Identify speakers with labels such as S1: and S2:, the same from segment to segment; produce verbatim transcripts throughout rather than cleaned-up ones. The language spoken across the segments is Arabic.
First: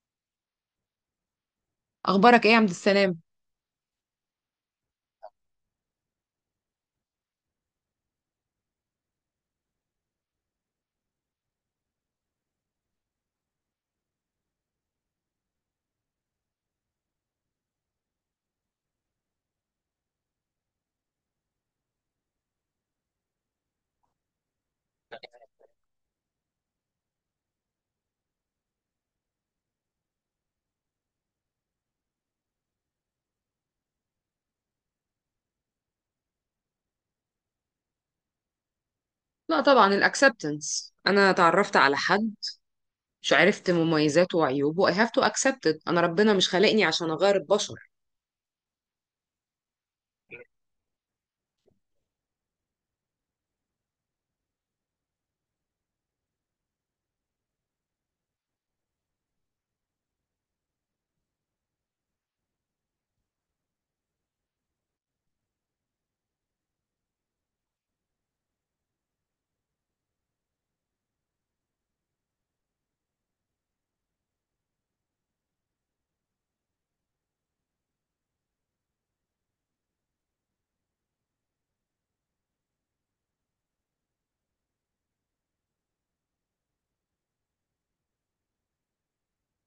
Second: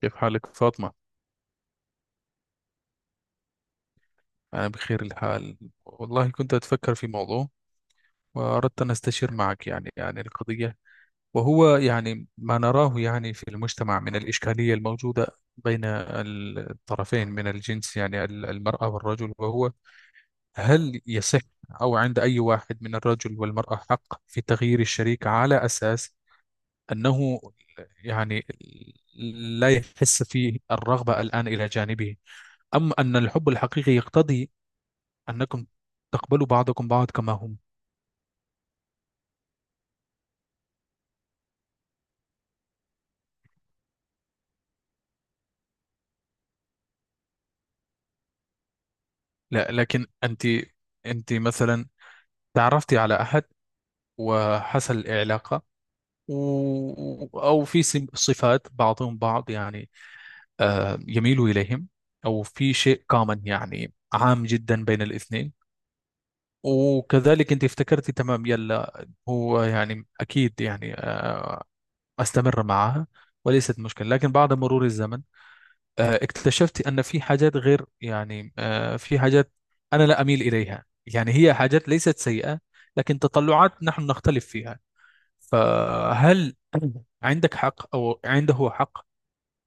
S1: كيف حالك فاطمة؟
S2: اخبارك ايه يا عبد السلام؟
S1: أنا بخير الحال. والله كنت أتفكر في موضوع، وأردت أن أستشير معك يعني عن القضية. وهو يعني ما نراه يعني في المجتمع من الإشكالية الموجودة بين الطرفين من الجنس، يعني ال- المرأة والرجل. وهو، هل يصح أو عند أي واحد من الرجل والمرأة حق في تغيير الشريك على أساس أنه يعني لا يحس فيه الرغبة الآن إلى جانبه، أم أن الحب الحقيقي يقتضي أنكم تقبلوا بعضكم بعض كما هم؟
S2: لا، طبعا الاكسبتنس. انا تعرفت على حد مش عرفت مميزاته وعيوبه. I have to accept it. انا ربنا مش خلقني عشان اغير البشر.
S1: لا، لكن أنت، أنت مثلا تعرفتي على أحد وحصل علاقة، و... أو في سم- صفات بعضهم بعض، يعني آه يميلوا إليهم، أو في شيء كومن يعني عام جدا بين الاثنين. وكذلك أنت افتكرتي تمام، يلا هو يعني أكيد يعني آه، أستمر معها وليست مشكلة. لكن بعد مرور الزمن، آه، اكتشفت أن في حاجات غير، يعني آه، في حاجات أنا لا أميل إليها، يعني هي حاجات ليست سيئة لكن تطلعات نحن نختلف فيها. فهل عندك حق أو عنده حق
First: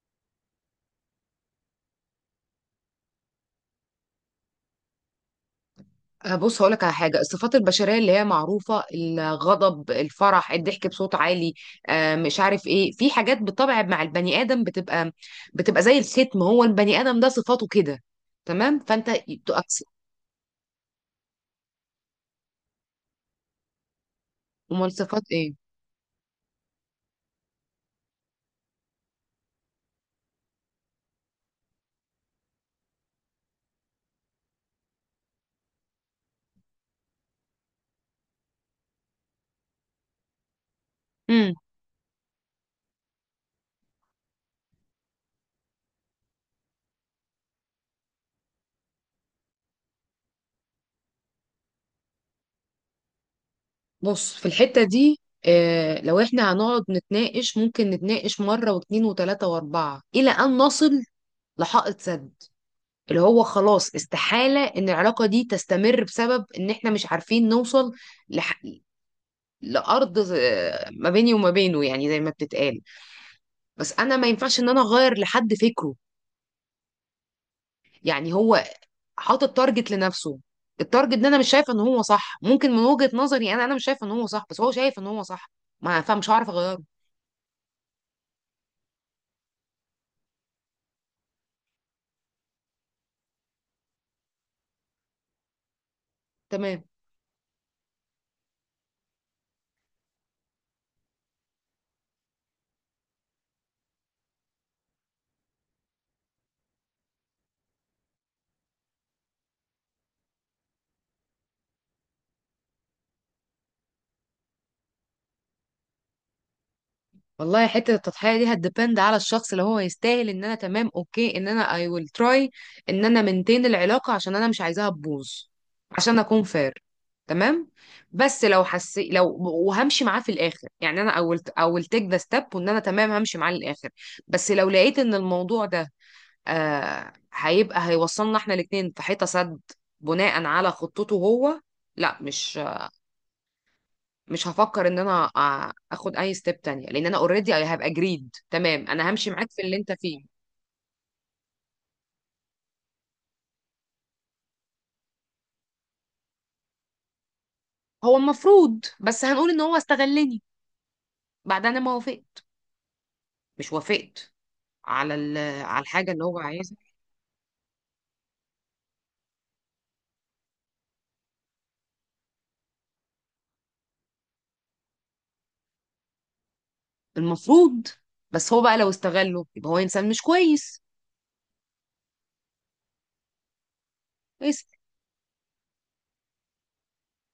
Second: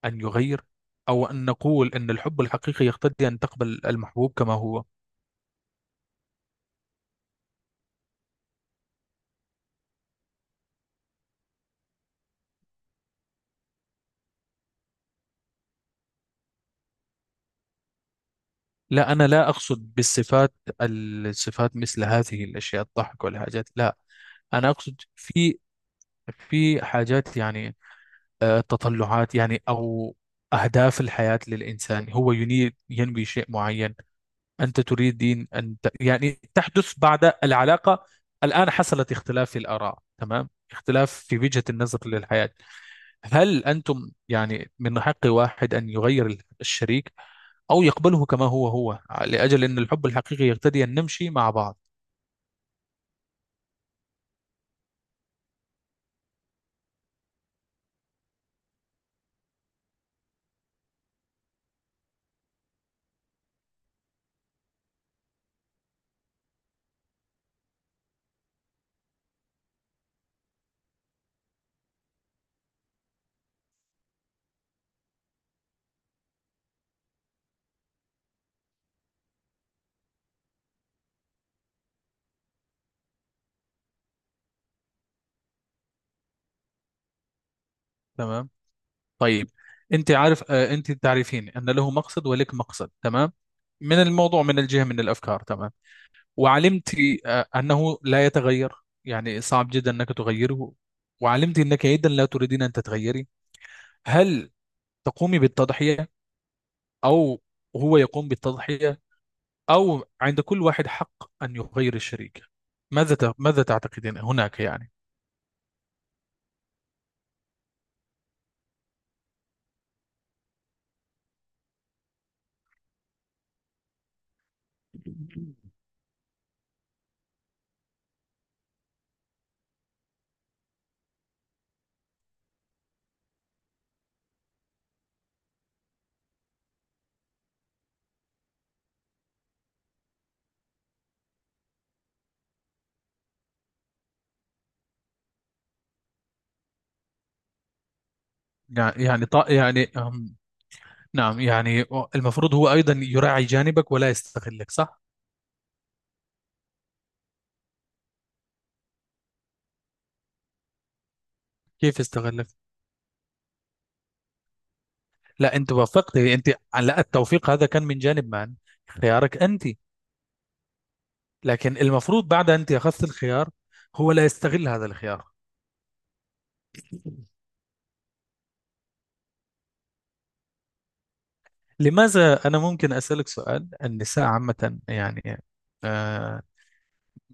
S1: أن يغير، أو أن نقول أن الحب الحقيقي يقتضي أن تقبل المحبوب كما هو؟
S2: آه، بص هقولك على حاجه. الصفات البشريه اللي هي معروفه، الغضب، الفرح، الضحك بصوت عالي، آه، مش عارف ايه. في حاجات بالطبع مع البني ادم بتبقى بتبقى زي الختم. هو البني ادم ده صفاته كده، تمام. فانت
S1: لا، أنا لا
S2: تو اكسبت.
S1: أقصد بالصفات. الصفات مثل هذه الأشياء، الضحك والحاجات، لا. أنا
S2: امال
S1: أقصد
S2: صفات ايه؟
S1: في في حاجات، يعني آه، تطلعات يعني أو أهداف الحياة للإنسان. هو يني- ينوي شيء معين، أنت تريدين أن ت... يعني تحدث بعد العلاقة. الآن حصلت اختلاف في الآراء، تمام، اختلاف في وجهة النظر للحياة. هل أنتم يعني من حق واحد أن يغير الشريك أو يقبله كما هو هو، لأجل أن الحب الحقيقي يقتضي أن نمشي مع بعض؟
S2: بص في الحتة دي، آه، لو احنا هنقعد نتناقش ممكن نتناقش مرة واتنين وتلاتة واربعة إلى أن نصل لحائط سد، اللي هو خلاص استحالة إن العلاقة دي تستمر بسبب إن احنا مش عارفين نوصل لح... لأرض. آه، ما بيني وما بينه، يعني زي ما بتتقال. بس أنا ما ينفعش إن أنا أغير لحد فكره. يعني هو حاطط تارجت لنفسه. التارجت ده أنا مش شايفة إن هو صح. ممكن من وجهة نظري أنا أنا مش شايفة إن هو صح، بس هو شايف إن هو صح. ما فمش هعرف أغيره،
S1: تمام. طيب، أنت عارف، آه، أنت تعرفين أن له مقصد ولك مقصد، تمام، من الموضوع، من الجهة، من الأفكار، تمام.
S2: تمام.
S1: وعلمت آه، أنه لا يتغير، يعني صعب جدا أنك تغيره. وعلمت أنك أيضا لا تريدين أن تتغيري. هل تقومي بالتضحية، أو هو يقوم بالتضحية، أو عند كل واحد حق أن يغير الشريك؟ ماذا ت- ماذا تعتقدين هناك؟ يعني
S2: والله حتة التضحية دي هتديبند على الشخص اللي هو يستاهل. ان انا، تمام، اوكي، ان انا I will try، ان انا منتين العلاقة عشان انا مش عايزاها تبوظ، عشان اكون فير، تمام. بس لو حسي، لو وهمشي معاه في الاخر يعني انا I will I will take the step. وان انا تمام همشي معاه للاخر. بس لو لقيت ان الموضوع ده آه هيبقى هيوصلنا احنا الاتنين في حيطة سد بناء على خطته هو، لا مش مش هفكر ان انا آ- اخد اي ستيب تانية. لان انا اوريدي هبقى اجريد. تمام،
S1: يعني
S2: انا
S1: يعني
S2: همشي
S1: ط-
S2: معاك في اللي
S1: يعني
S2: انت فيه.
S1: أم، نعم، يعني المفروض هو أيضا يراعي جانبك ولا يستغلك، صح؟
S2: هو المفروض، بس هنقول ان هو استغلني بعد انا ما
S1: كيف
S2: وافقت.
S1: يستغلك؟
S2: مش وافقت على ال-
S1: لا، أنت
S2: على الحاجة اللي
S1: وافقتي
S2: هو
S1: أنت.
S2: عايزها.
S1: لا، التوفيق هذا كان من جانب من؟ خيارك أنت. لكن المفروض بعد أنت أخذت الخيار، هو لا يستغل هذا الخيار.
S2: المفروض، بس هو بقى لو استغله يبقى هو انسان مش كويس.
S1: لماذا؟ أنا ممكن أسألك سؤال، النساء
S2: كويس.
S1: عامة، يعني آه،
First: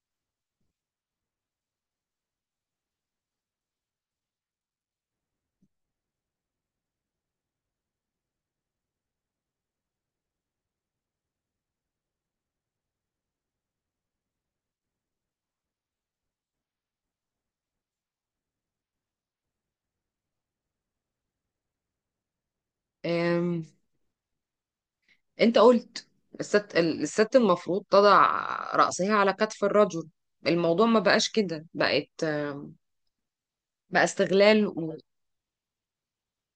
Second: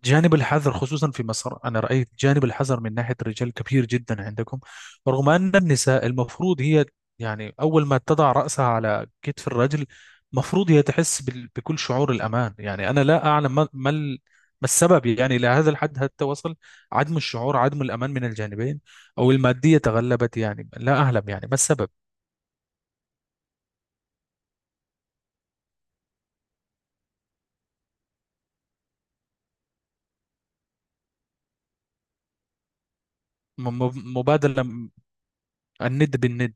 S1: جانب الحذر خصوصا في مصر، أنا رأيت جانب الحذر من ناحية الرجال كبير جدا عندكم، رغم أن النساء المفروض هي، يعني أول ما تضع رأسها على كتف الرجل مفروض هي تحس بال- بكل شعور الأمان. يعني أنا لا أعلم، ما ما ال- ما السبب يعني إلى هذا الحد حتى وصل عدم الشعور، عدم الأمان من الجانبين، أو المادية تغلبت، يعني لا أعلم يعني ما السبب.
S2: أم... انت قلت الست الست المفروض تضع رأسها على كتف الرجل. الموضوع ما بقاش كده، بقت، آم،
S1: م-
S2: بقى
S1: م- مبادلة،
S2: استغلال.
S1: م- الند بالند.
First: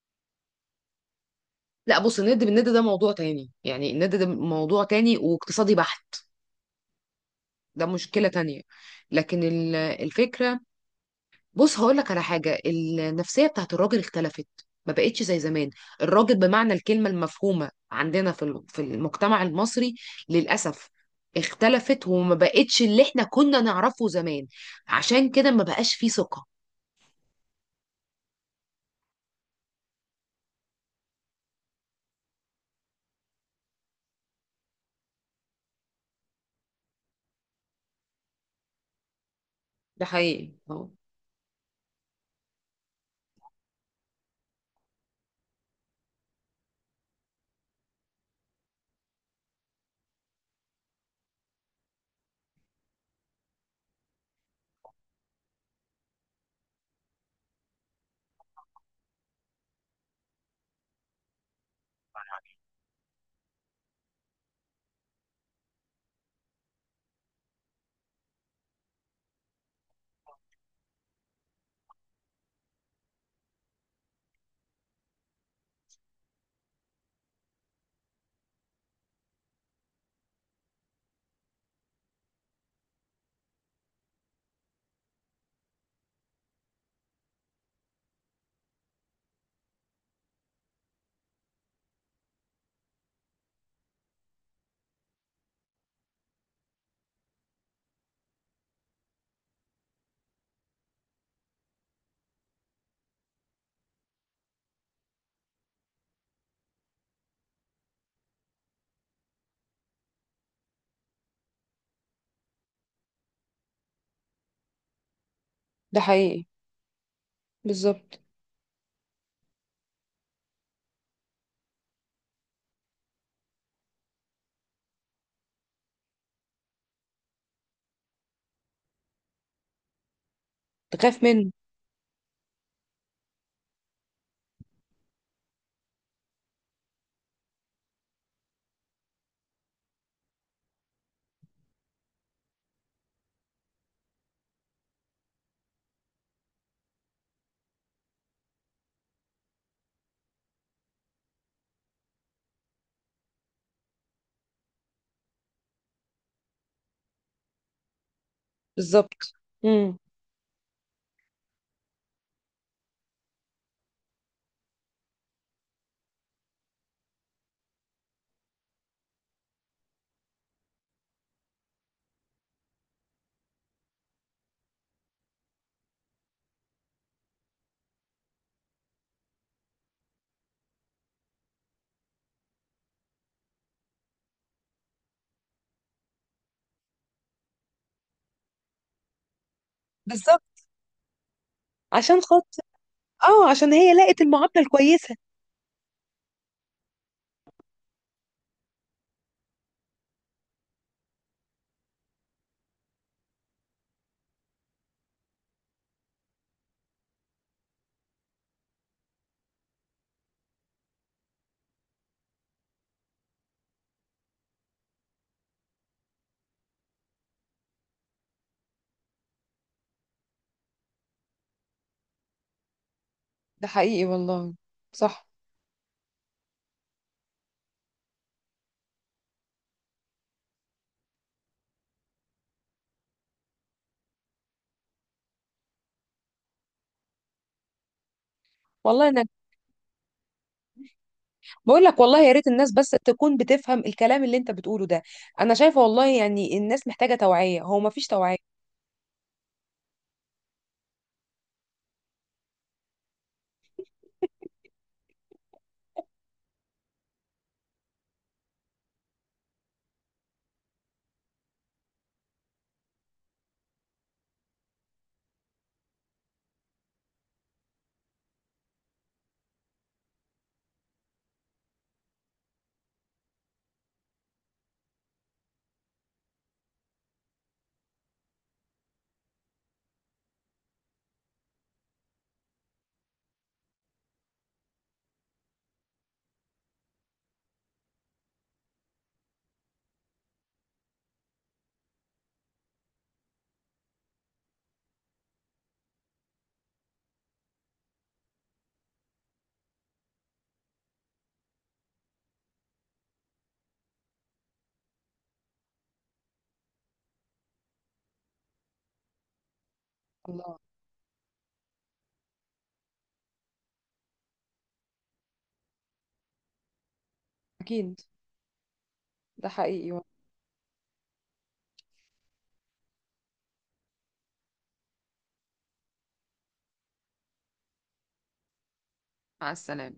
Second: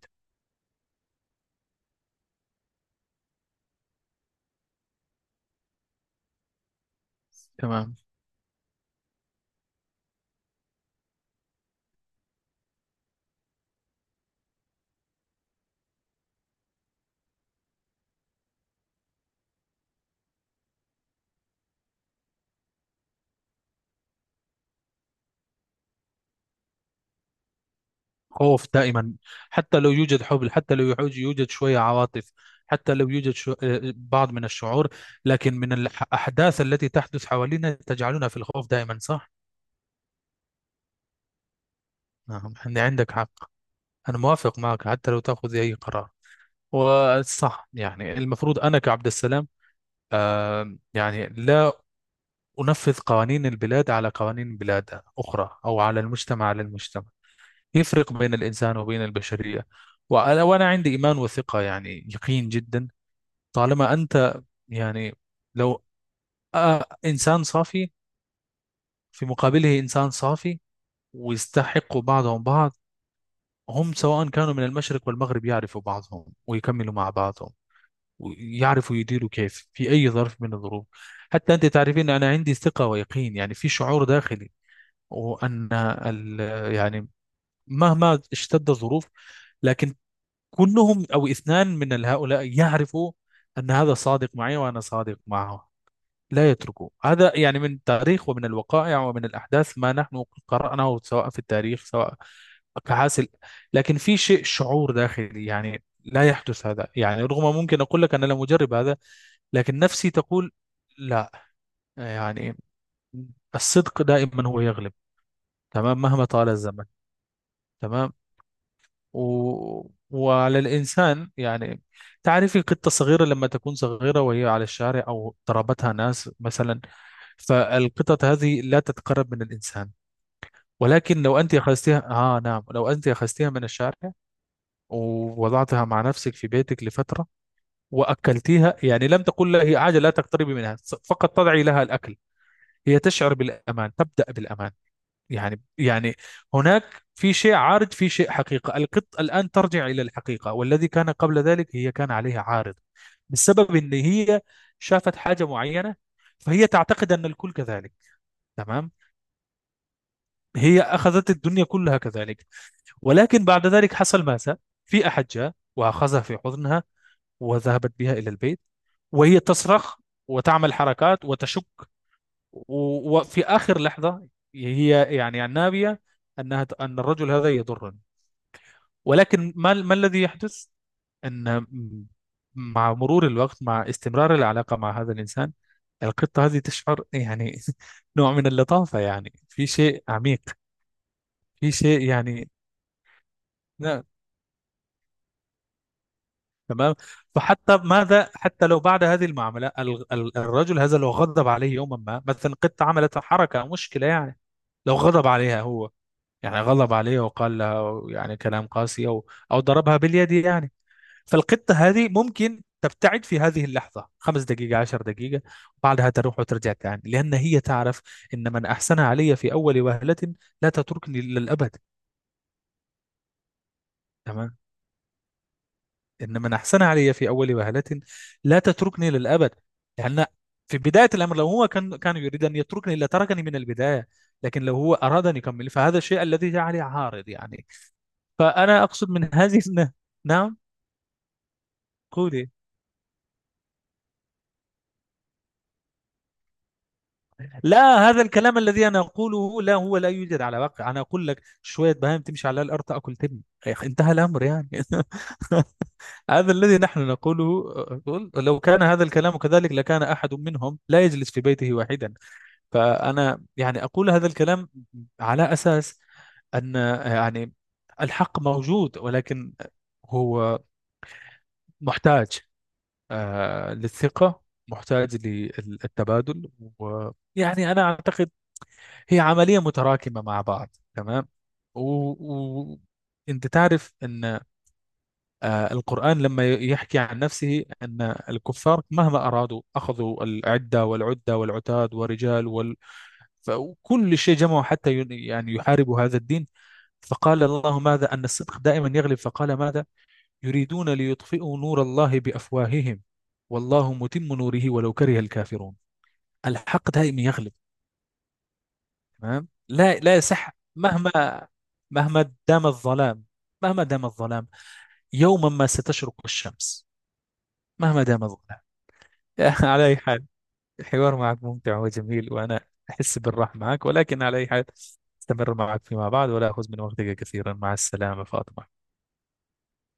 S2: لا بص، الند بالند ده موضوع تاني. يعني الند ده موضوع تاني واقتصادي بحت. ده
S1: تمام.
S2: مشكلة تانية. لكن ال- الفكرة، بص هقول لك على حاجة. النفسية بتاعت الراجل اختلفت، ما بقتش زي زمان. الراجل بمعنى الكلمة المفهومة عندنا في ال- في المجتمع المصري، للأسف، اختلفت وما بقتش اللي احنا كنا نعرفه زمان. عشان كده ما بقاش فيه ثقة.
S1: خوف دائما، حتى لو يوجد حب، حتى لو يعوج- يوجد شوية عواطف، حتى لو يوجد شو... آه، بعض من الشعور، لكن من الأحداث التي تحدث حوالينا تجعلنا في الخوف دائما، صح؟
S2: ده حقيقي، اه.
S1: نعم، إن عندك حق. أنا موافق معك، حتى لو تأخذ أي قرار. وصح، يعني المفروض أنا كعبد السلام، آه، يعني لا أنفذ قوانين البلاد على قوانين بلاد أخرى، أو على المجتمع، على المجتمع يفرق بين الإنسان وبين البشرية. وأنا وأنا عندي إيمان وثقة، يعني يقين جدا. طالما أنت، يعني لو آه، إنسان صافي في مقابله إنسان صافي ويستحقوا بعضهم بعض، هم سواء كانوا من المشرق والمغرب يعرفوا بعضهم ويكملوا مع بعضهم ويعرفوا يديروا كيف في أي ظرف من الظروف. حتى أنت تعرفين أنا عندي ثقة ويقين، يعني في شعور داخلي، وأن ال- يعني مهما اشتد الظروف، لكن كلهم أو اثنان من هؤلاء يعرفوا أن هذا صادق معي وأنا صادق معه، لا يتركه. هذا يعني من التاريخ ومن الوقائع ومن الأحداث ما نحن قرأناه، سواء في التاريخ، سواء كحاصل. لكن في شيء، شعور داخلي، يعني لا يحدث هذا، يعني رغم ممكن أقول لك أنا لم أجرب هذا، لكن نفسي تقول لا. يعني الصدق دائما هو يغلب،
S2: ده
S1: تمام، مهما
S2: حقيقي،
S1: طال الزمن. تمام.
S2: بالظبط.
S1: و... وعلى الإنسان، يعني تعرفي قطة صغيرة، لما تكون صغيرة وهي على الشارع أو ضربتها ناس مثلا، فالقطط هذه لا تتقرب من الإنسان. ولكن
S2: تخاف
S1: لو
S2: منه.
S1: أنت أخذتها، آه نعم، لو أنت أخذتها من الشارع ووضعتها مع نفسك في بيتك لفترة، وأكلتيها، يعني لم تقل لها هي عاجل لا تقتربي منها، فقط تضعي لها الأكل، هي تشعر بالأمان، تبدأ بالأمان. يعني يعني هناك في شيء عارض، في شيء حقيقة. القط الآن ترجع إلى الحقيقة، والذي كان قبل ذلك هي كان عليها عارض بسبب إن هي شافت حاجة معينة، فهي تعتقد أن الكل كذلك، تمام،
S2: بالظبط. امم.
S1: هي أخذت الدنيا كلها كذلك. ولكن بعد ذلك حصل ماذا؟ في أحد جاء وأخذها في حضنها، وذهبت بها إلى البيت، وهي تصرخ وتعمل حركات وتشك. و- وفي آخر لحظة، هي يعني النابية أنها أن الرجل هذا يضرني. ولكن ما ما الذي يحدث، أن مع مرور الوقت، مع استمرار العلاقة مع هذا الإنسان، القطة هذه تشعر يعني نوع من اللطافة، يعني في شيء عميق،
S2: بالظبط.
S1: في شيء
S2: عشان
S1: يعني
S2: خاطر، اه، عشان هي لقت المعادلة الكويسة.
S1: تمام. فحتى ماذا؟ حتى لو بعد هذه المعاملة ال- ال- الرجل هذا لو غضب عليه يوما ما، مثلا قط عملت حركة أو مشكلة يعني لو غضب عليها هو، يعني غضب عليها وقال لها يعني كلام قاسي، أو أو ضربها باليد، يعني فالقطة هذه ممكن تبتعد في هذه اللحظة، خمس دقيقة، عشر دقيقة، بعدها تروح وترجع تاني، لأن هي تعرف إن من أحسن علي في أول وهلة لا تتركني للأبد.
S2: ده حقيقي والله.
S1: تمام.
S2: صح.
S1: إن من أحسن علي في أول وهلة لا تتركني للأبد، لأن في بداية الأمر لو هو كان كان يريد أن يتركني لتركني من البداية، لكن لو هو أراد أن يكمل فهذا الشيء الذي جعلي عارض. يعني فأنا
S2: والله
S1: أقصد
S2: انا
S1: من هذه الن- نعم،
S2: بقول لك والله، يا ريت
S1: قولي.
S2: الناس بس تكون بتفهم الكلام اللي انت بتقوله ده. انا شايفه والله، يعني الناس محتاجه توعيه. هو ما فيش
S1: لا، هذا
S2: توعيه.
S1: الكلام الذي أنا أقوله، لا، هو لا يوجد على واقع. أنا أقول لك شوية بهائم تمشي على الأرض تأكل تبن، يا أخي، انتهى الأمر يعني هذا الذي نحن نقوله، أقول لو كان هذا الكلام كذلك لكان أحد منهم لا يجلس في بيته واحدا. فأنا يعني أقول هذا الكلام على أساس أن، يعني الحق موجود، ولكن هو محتاج آه، للثقة، محتاج للتبادل. ويعني أنا أعتقد هي عملية متراكمة مع بعض، تمام. و... و... أنت تعرف أن آه، القرآن لما يحكي عن نفسه أن الكفار مهما أرادوا أخذوا العدة والعدة والعتاد ورجال، فكل شيء جمعوا حتى ين- يعني يحاربوا هذا الدين. فقال الله ماذا؟ أن الصدق دائما يغلب. فقال ماذا؟ يريدون ليطفئوا نور الله بأفواههم والله متم نوره ولو كره الكافرون. الحق دائما يغلب، تمام. لا، لا يصح،
S2: الله.
S1: مهما مهما دام الظلام، مهما دام الظلام، يوما ما ستشرق الشمس.
S2: اكيد.
S1: مهما دام الظلام.
S2: ده
S1: على
S2: حقيقي
S1: أي
S2: والله.
S1: حال، الحوار معك ممتع وجميل، وأنا أحس بالراحة معك، ولكن على أي حال، استمر معك فيما بعد ولا أخذ من وقتك كثيرا. مع السلامة فاطمة.
S2: مع السلامه.